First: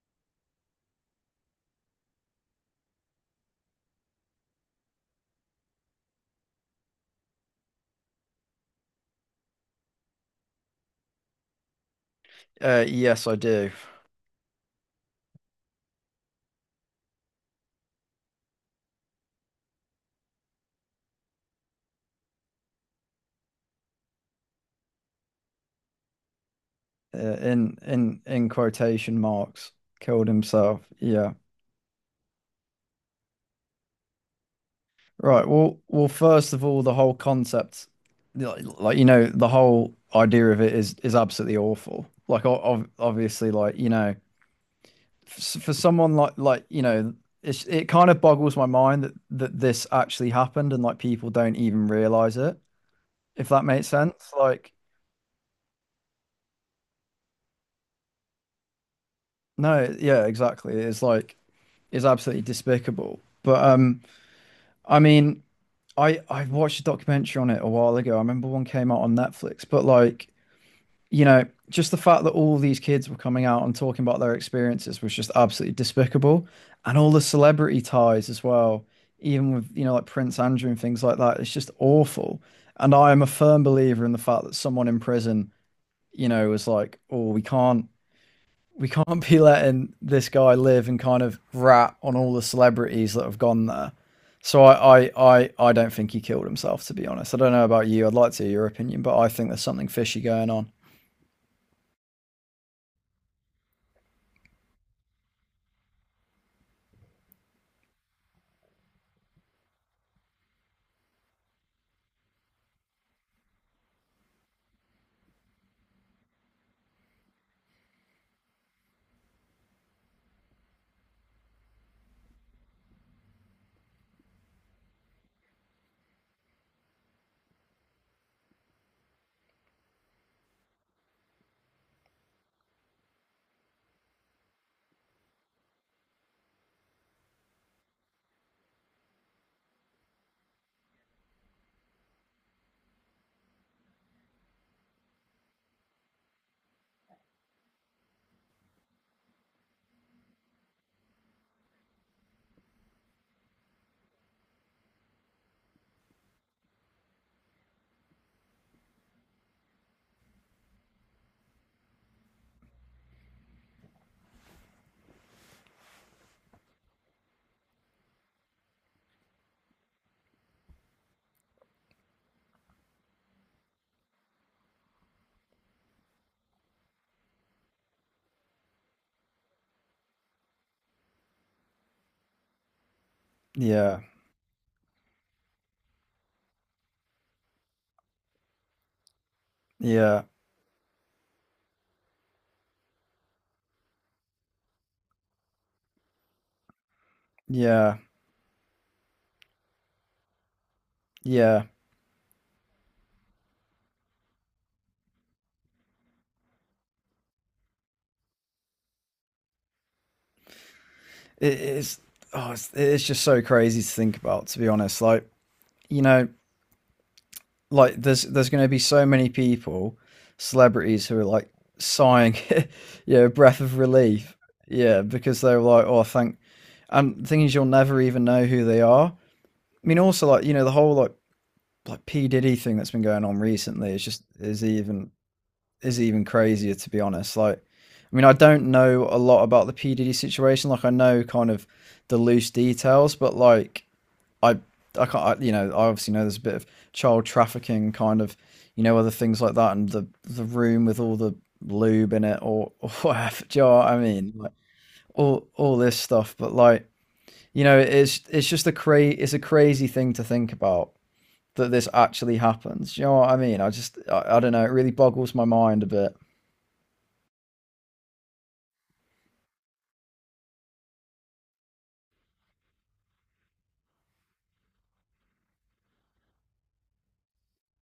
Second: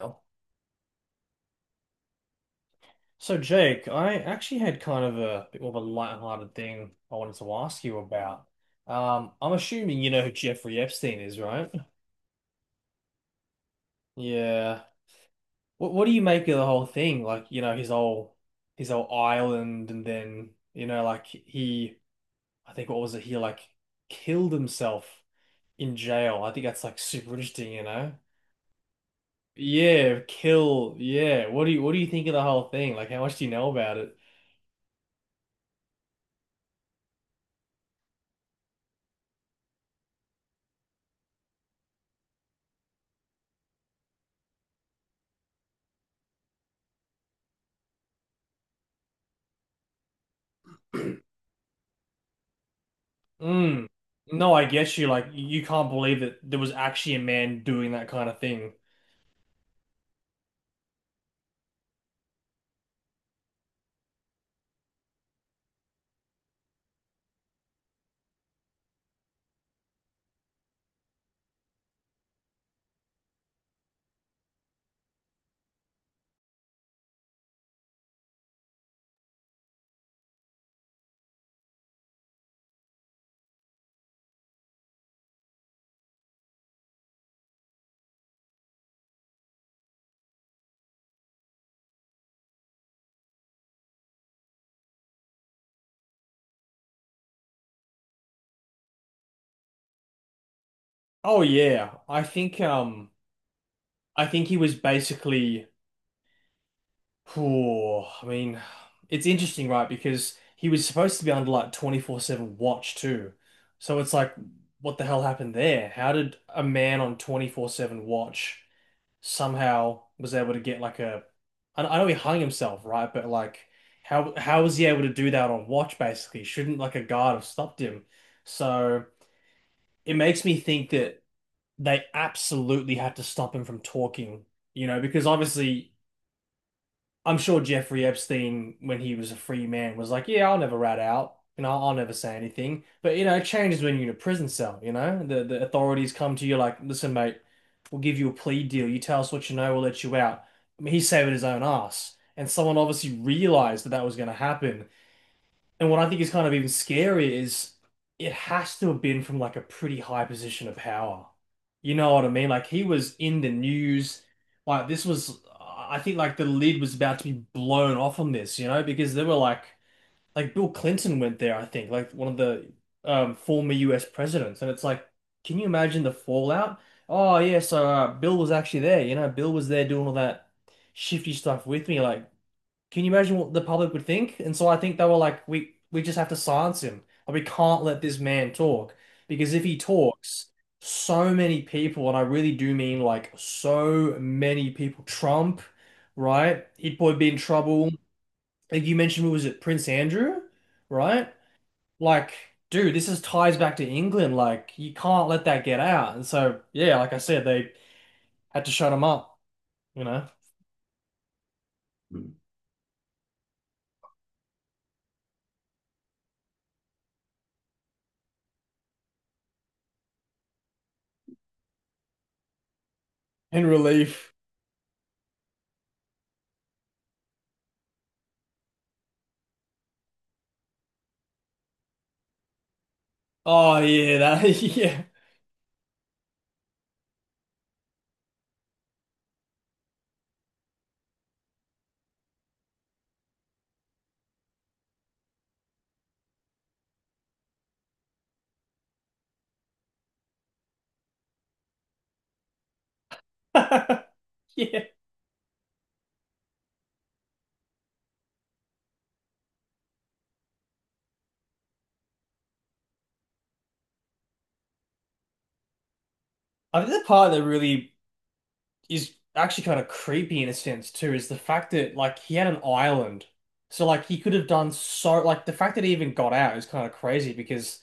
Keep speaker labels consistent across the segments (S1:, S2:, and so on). S1: Oh. So Jake, I actually had kind of a bit more of a lighthearted thing I wanted to ask you about. I'm assuming you know who Jeffrey Epstein is, right?
S2: Yes, I do.
S1: Yeah. What do you make of the whole thing? Like, you know, his whole island and then, you know, like he I think what was it, he killed himself in jail. I think that's like super interesting,
S2: In
S1: you know?
S2: in quotation marks,
S1: Yeah,
S2: killed himself.
S1: kill,
S2: Yeah.
S1: yeah. What do you think of the whole thing? Like how much do you know about it?
S2: Right. Well. First of all, the whole concept, like, the whole idea of it is absolutely awful. Like, obviously, like for someone like it kind of boggles my mind that this actually happened, and like people don't even realize it. If that
S1: Mm.
S2: makes sense.
S1: No, I
S2: Like,
S1: get you. Like, you can't believe that there was actually a man doing that kind of thing.
S2: no, yeah, exactly. It's like it's absolutely despicable. But I mean. I watched a documentary on it a while ago. I remember one came out on Netflix, but like, just the fact that all these kids were coming out and talking about their experiences was just absolutely despicable. And all the celebrity ties as well, even with, like Prince Andrew and things like that, it's just awful. And I am a firm believer in the fact that someone in prison, was like, oh, we can't be letting this guy live and kind of rat on all the celebrities that have gone there. So I don't think he killed himself, to be honest. I don't know about you. I'd like to hear your opinion, but I think there's something fishy going on.
S1: Oh yeah, I think he was basically. Oh, I mean, it's interesting, right? Because he was supposed to be under like 24/7 watch too. So it's like, what the hell happened there? How did a man on 24/7 watch somehow was able to get like a I know he hung himself, right? But like how was he able to do that on watch basically? Shouldn't like a guard have stopped him? So it makes me think that they absolutely had to stop him from talking, you know, because obviously I'm sure Jeffrey Epstein, when he was a free man, was like, "Yeah, I'll never rat out, you know, I'll never say anything." But you know, it changes when you're in a prison cell. You know, the authorities come to you like, "Listen, mate, we'll give you a plea deal. You tell us what you know, we'll let you out." I mean, he's saving his own ass, and someone obviously realized that that was going to happen, and what I think is kind of even scarier is it has to have been from like a pretty high position of power. You know what I mean? Like he was in the news. Like this was, I think like the lid was about to be blown off on this, you know, because there were like Bill Clinton went there, I think, like one of the former US presidents. And it's like, can you imagine the fallout? Oh yeah, so Bill was actually there, you know, Bill was there doing all that shifty stuff with me. Like, can you imagine what the public
S2: Yeah,
S1: would think? And so I think they were like, we just have to silence him. Like, we can't let this man talk because if he
S2: yeah,
S1: talks, so many people, and I really do mean like so many people, Trump, right? He'd probably be in trouble.
S2: yeah,
S1: Like you mentioned, what was it, Prince Andrew, right?
S2: yeah.
S1: Like, dude, this is ties back to England. Like, you can't let that get out. And so, yeah, like I said, they had to shut him up, you know.
S2: It, it's,
S1: Mm.
S2: oh, it's just so crazy to think about, to be honest. Like you know, like there's going to be so many people, celebrities who are like sighing, yeah, know, breath
S1: In
S2: of
S1: relief.
S2: relief. Yeah, because they were like, oh, thank and is, you'll never even know who they are. I mean, also like the whole like P Diddy thing that's been going on
S1: Oh
S2: recently is
S1: yeah,
S2: just
S1: that
S2: is
S1: yeah.
S2: even is even crazier to be honest. Like, I mean, I don't know a lot about the P Diddy situation. Like, I know kind of the loose details, but like I I can't I, you know I obviously know there's a bit of child trafficking kind of other things like that and the room with all the lube in it or or whatever. Do you know what I mean? Like
S1: Yeah.
S2: all this stuff, but like it's a crazy thing to think about that this actually happens. Do you know what I mean? I don't know. It really boggles my mind a bit.
S1: I think the part that really is actually kind of creepy in a sense too is the fact that like he had an island. So like he could have done so like the fact that he even got out is kind of crazy because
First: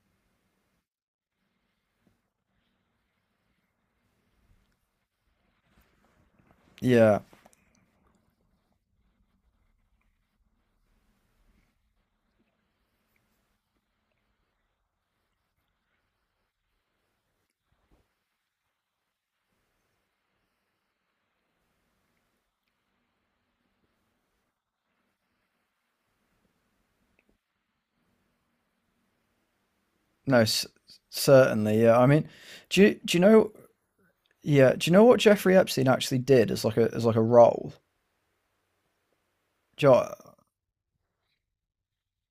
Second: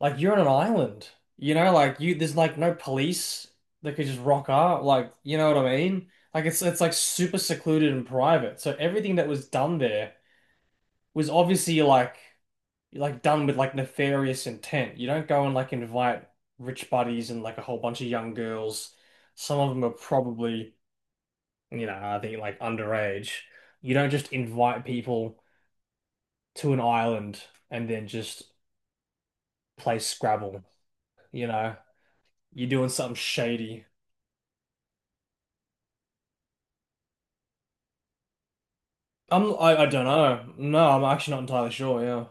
S1: like you're on an island. You know, like you there's like no police that could just rock up. Like, you know what I mean? Like it's like
S2: Yeah.
S1: super secluded and private. So everything that was done there was obviously like done with like nefarious intent. You don't go and like invite rich buddies and like a whole bunch of young girls. Some of them are probably, you know, I think like underage. You don't just invite people to an island and then just play
S2: No.
S1: Scrabble, you know.
S2: Certainly. Yeah. I mean,
S1: You're
S2: do
S1: doing
S2: you,
S1: something
S2: do you know?
S1: shady.
S2: Yeah. Do you know what Jeffrey Epstein actually did as like a role?
S1: I
S2: Do you
S1: don't
S2: know
S1: know. No, I'm actually not entirely sure, yeah.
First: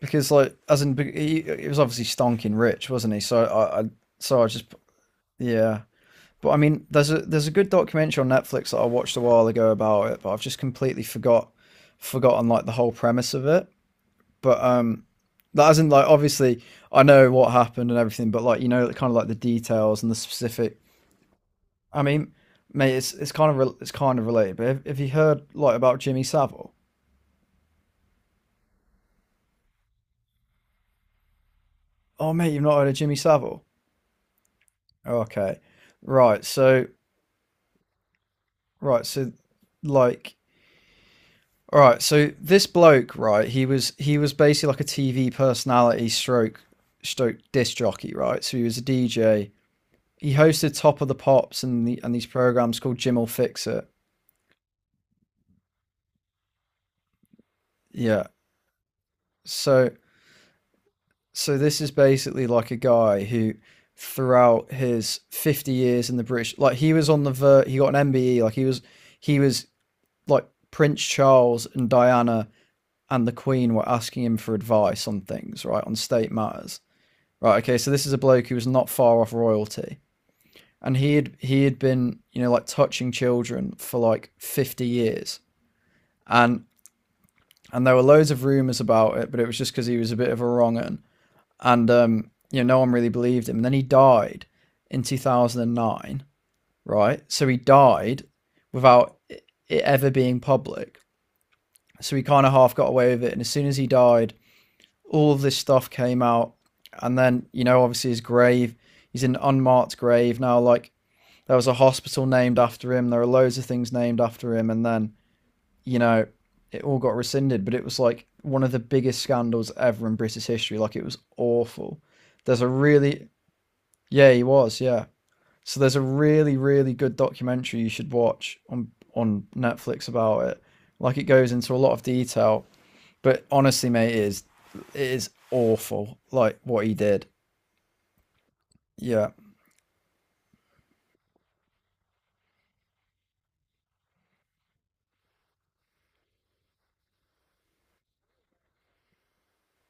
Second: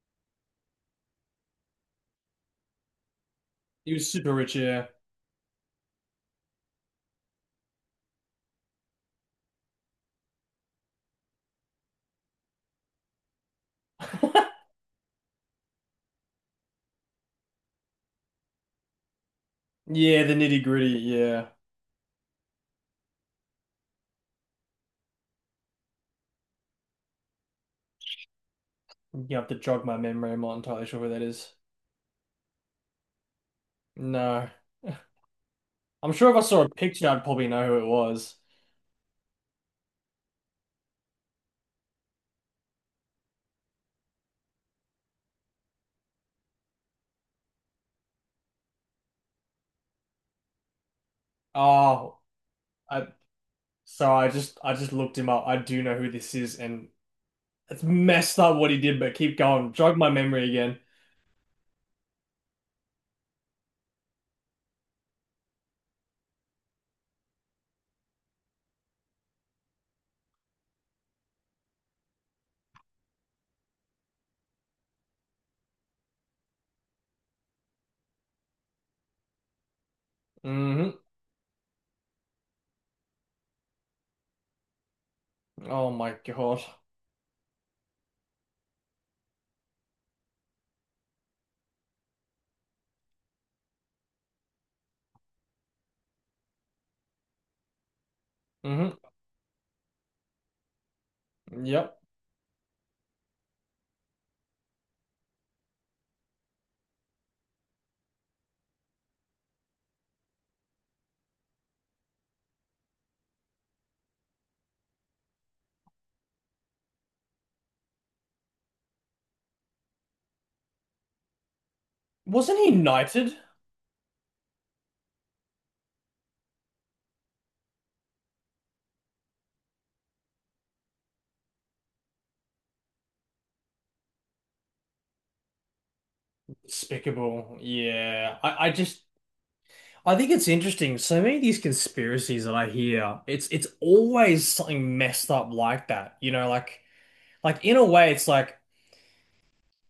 S2: because like as in he was obviously stonking rich, wasn't he? So I, I
S1: He was super
S2: so I
S1: rich,
S2: just,
S1: yeah.
S2: yeah. But I mean, there's a good documentary on Netflix that I watched a while ago about it, but I've just completely forgotten like the whole premise of it. But that isn't, like, obviously I know what happened and everything, but like kind of like the details and the
S1: Yeah, the nitty
S2: specific.
S1: gritty, yeah.
S2: I mean, mate, it's kind of related. But have you heard like about Jimmy Savile?
S1: You have to jog my memory. I'm not entirely sure where that is.
S2: Oh, mate, you've not heard of Jimmy Savile?
S1: No.
S2: Okay,
S1: I'm sure if I
S2: right.
S1: saw a picture, I'd probably know who it was.
S2: Right, so like All right, so this bloke, right? He was basically like a TV personality, stroke disc jockey, right? So he was a DJ. He hosted Top of the Pops and
S1: Oh,
S2: these programs called
S1: I
S2: Jim'll Fix It.
S1: so I just looked him up. I do know who this is, and it's
S2: Yeah.
S1: messed up what he did. But keep going,
S2: So
S1: jog my memory again.
S2: so this is basically like a guy who, throughout his 50 years in the British, like he was on the ver, he got an MBE, like he was like Prince Charles and Diana and the Queen were asking him for advice on things, right, on state matters. Right. Okay. So this is a bloke who was not far off royalty,
S1: Hmm.
S2: and he had been like touching children for like 50 years,
S1: Oh my God.
S2: and and there were loads of rumors about it, but it was just because he was a bit of a wrong un, and no one really believed him. And then he died in 2009. Right. So he died
S1: Hmm.
S2: without it ever being public.
S1: Yep.
S2: So he kind of half got away with it, and as soon as he died, all of this stuff came out, and then obviously his grave. He's in an unmarked grave now. Like, there was a hospital named after him. There are loads of things named after him. And then, you know, it all got rescinded, but it was like one of the biggest scandals ever in British history. Like it was awful.
S1: Wasn't
S2: There's a
S1: he
S2: really,
S1: knighted?
S2: yeah, he was, yeah. So there's a really, really good documentary you should watch on Netflix about it. Like it goes into a lot of detail, but honestly, mate, it is awful. Like what he did.
S1: Despicable. Yeah. I just
S2: Yeah.
S1: I think it's interesting. So many of these conspiracies that I hear, it's always something messed up like that. You know, like in a way, it's like.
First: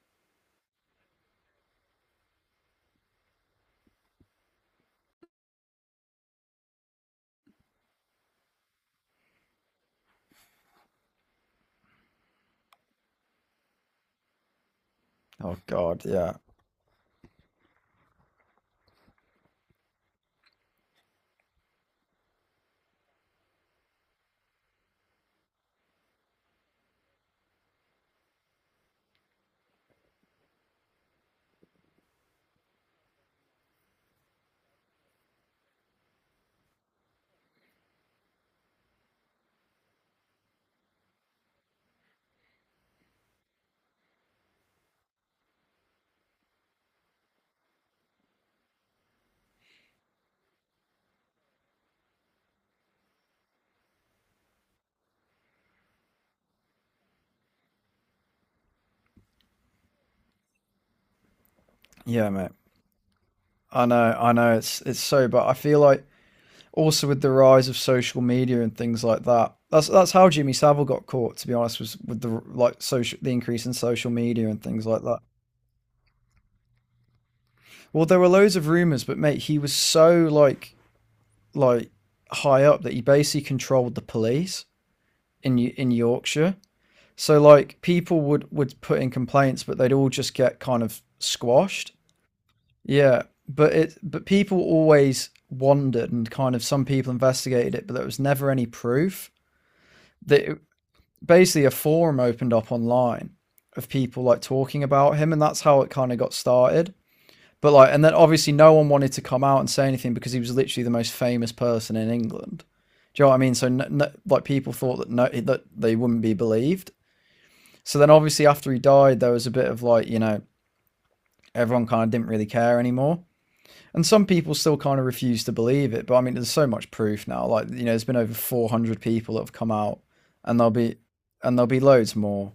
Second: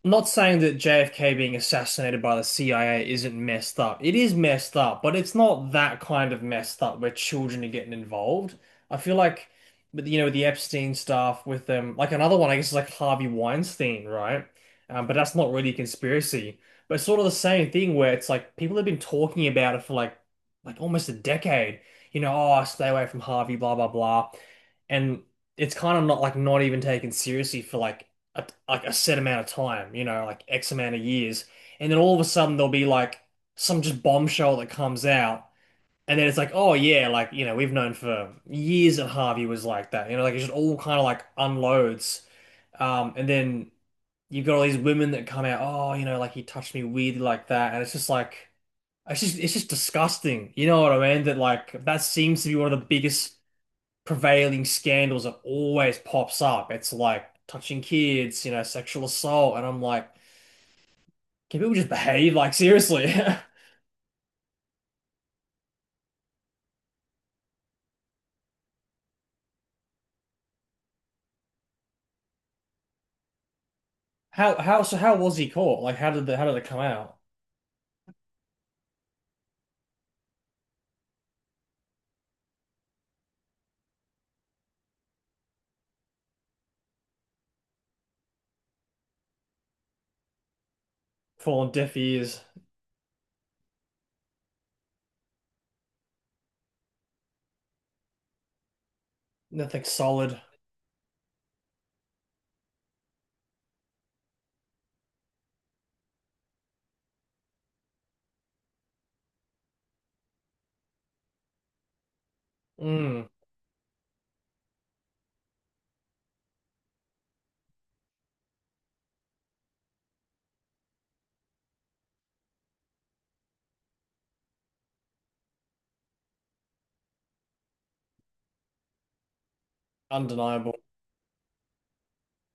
S1: Not saying that JFK being assassinated by the CIA isn't messed up. It is messed up, but it's not that kind of messed up where children are getting involved. I feel like, with you know, with the Epstein stuff, with them, like another one, I guess, is like Harvey Weinstein, right? But that's not
S2: Oh
S1: really a
S2: God. Yeah.
S1: conspiracy. But it's sort of the same thing where it's like people have been talking about it for like almost a decade. You know, oh, stay away from Harvey, blah blah blah, and it's kind of not like not even taken seriously for like like a set amount of time, you know, like X amount of years, and then all of a sudden there'll be like some just bombshell that comes out, and then it's like, oh yeah, like you know, we've known for years that Harvey was like that, you know, like it just all kind of like unloads, and then you've got all these women that come out, oh, you know, like he touched me weirdly like that, and it's just like. It's just disgusting. You know what I mean? That like that seems to be one of the biggest prevailing scandals that always pops up. It's like touching kids, you know, sexual assault, and I'm like, can people just
S2: Yeah,
S1: behave?
S2: mate.
S1: Like seriously,
S2: I know, I know. It's so, but I feel like also with the rise of social media and things like that, that's how Jimmy Savile got caught. To be honest, was with the increase in social media
S1: how
S2: and
S1: how
S2: things
S1: so
S2: like
S1: how
S2: that.
S1: was he caught? Like how did the how did it come out?
S2: Well, there were loads of rumors, but mate, he was so like high up that he basically controlled the police in Yorkshire. So like people would put in complaints, but they'd all just get kind of
S1: Fall on
S2: squashed.
S1: deaf ears,
S2: Yeah, but people always wondered, and kind of some people investigated it, but there was never any proof
S1: nothing solid.
S2: that it- basically a forum opened up online of people like talking about him, and that's how it kind of got started. But like, and then obviously no one wanted to come out and say anything because he was literally the most famous person in England. Do you
S1: Mm,
S2: know what I mean? So no, no, like people thought that no, that they wouldn't be believed. So then obviously after he died, there was a bit of like, everyone kind of didn't really care anymore. And some people still kind of refuse to believe it. But I mean, there's so much proof now. Like, there's been over 400 people that have come out, and there'll
S1: undeniable.
S2: be, and there'll be loads more.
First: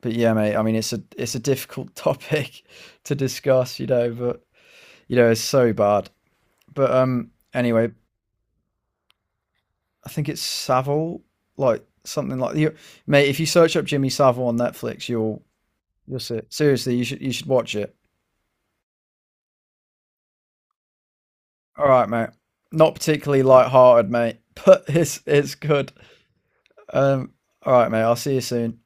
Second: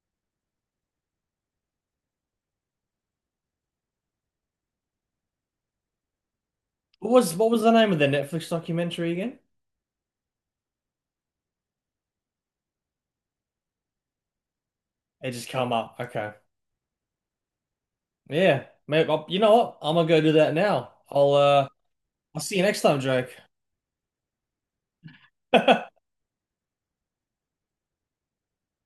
S2: But yeah, mate, I mean, it's a difficult topic to discuss, but it's so bad. But,
S1: What was the
S2: anyway,
S1: name of the Netflix documentary again?
S2: I think it's Savile, like something like you, mate, if you search up Jimmy Savile on Netflix,
S1: It
S2: you'll,
S1: just come up.
S2: you'll
S1: Okay,
S2: see it. Seriously, you should watch it.
S1: yeah, maybe I'll, you know what? I'm gonna go do that now.
S2: All right, mate.
S1: I'll see you next
S2: Not
S1: time, Jake.
S2: particularly light-hearted, mate, but it's good. Um, all right, mate. I'll see you soon.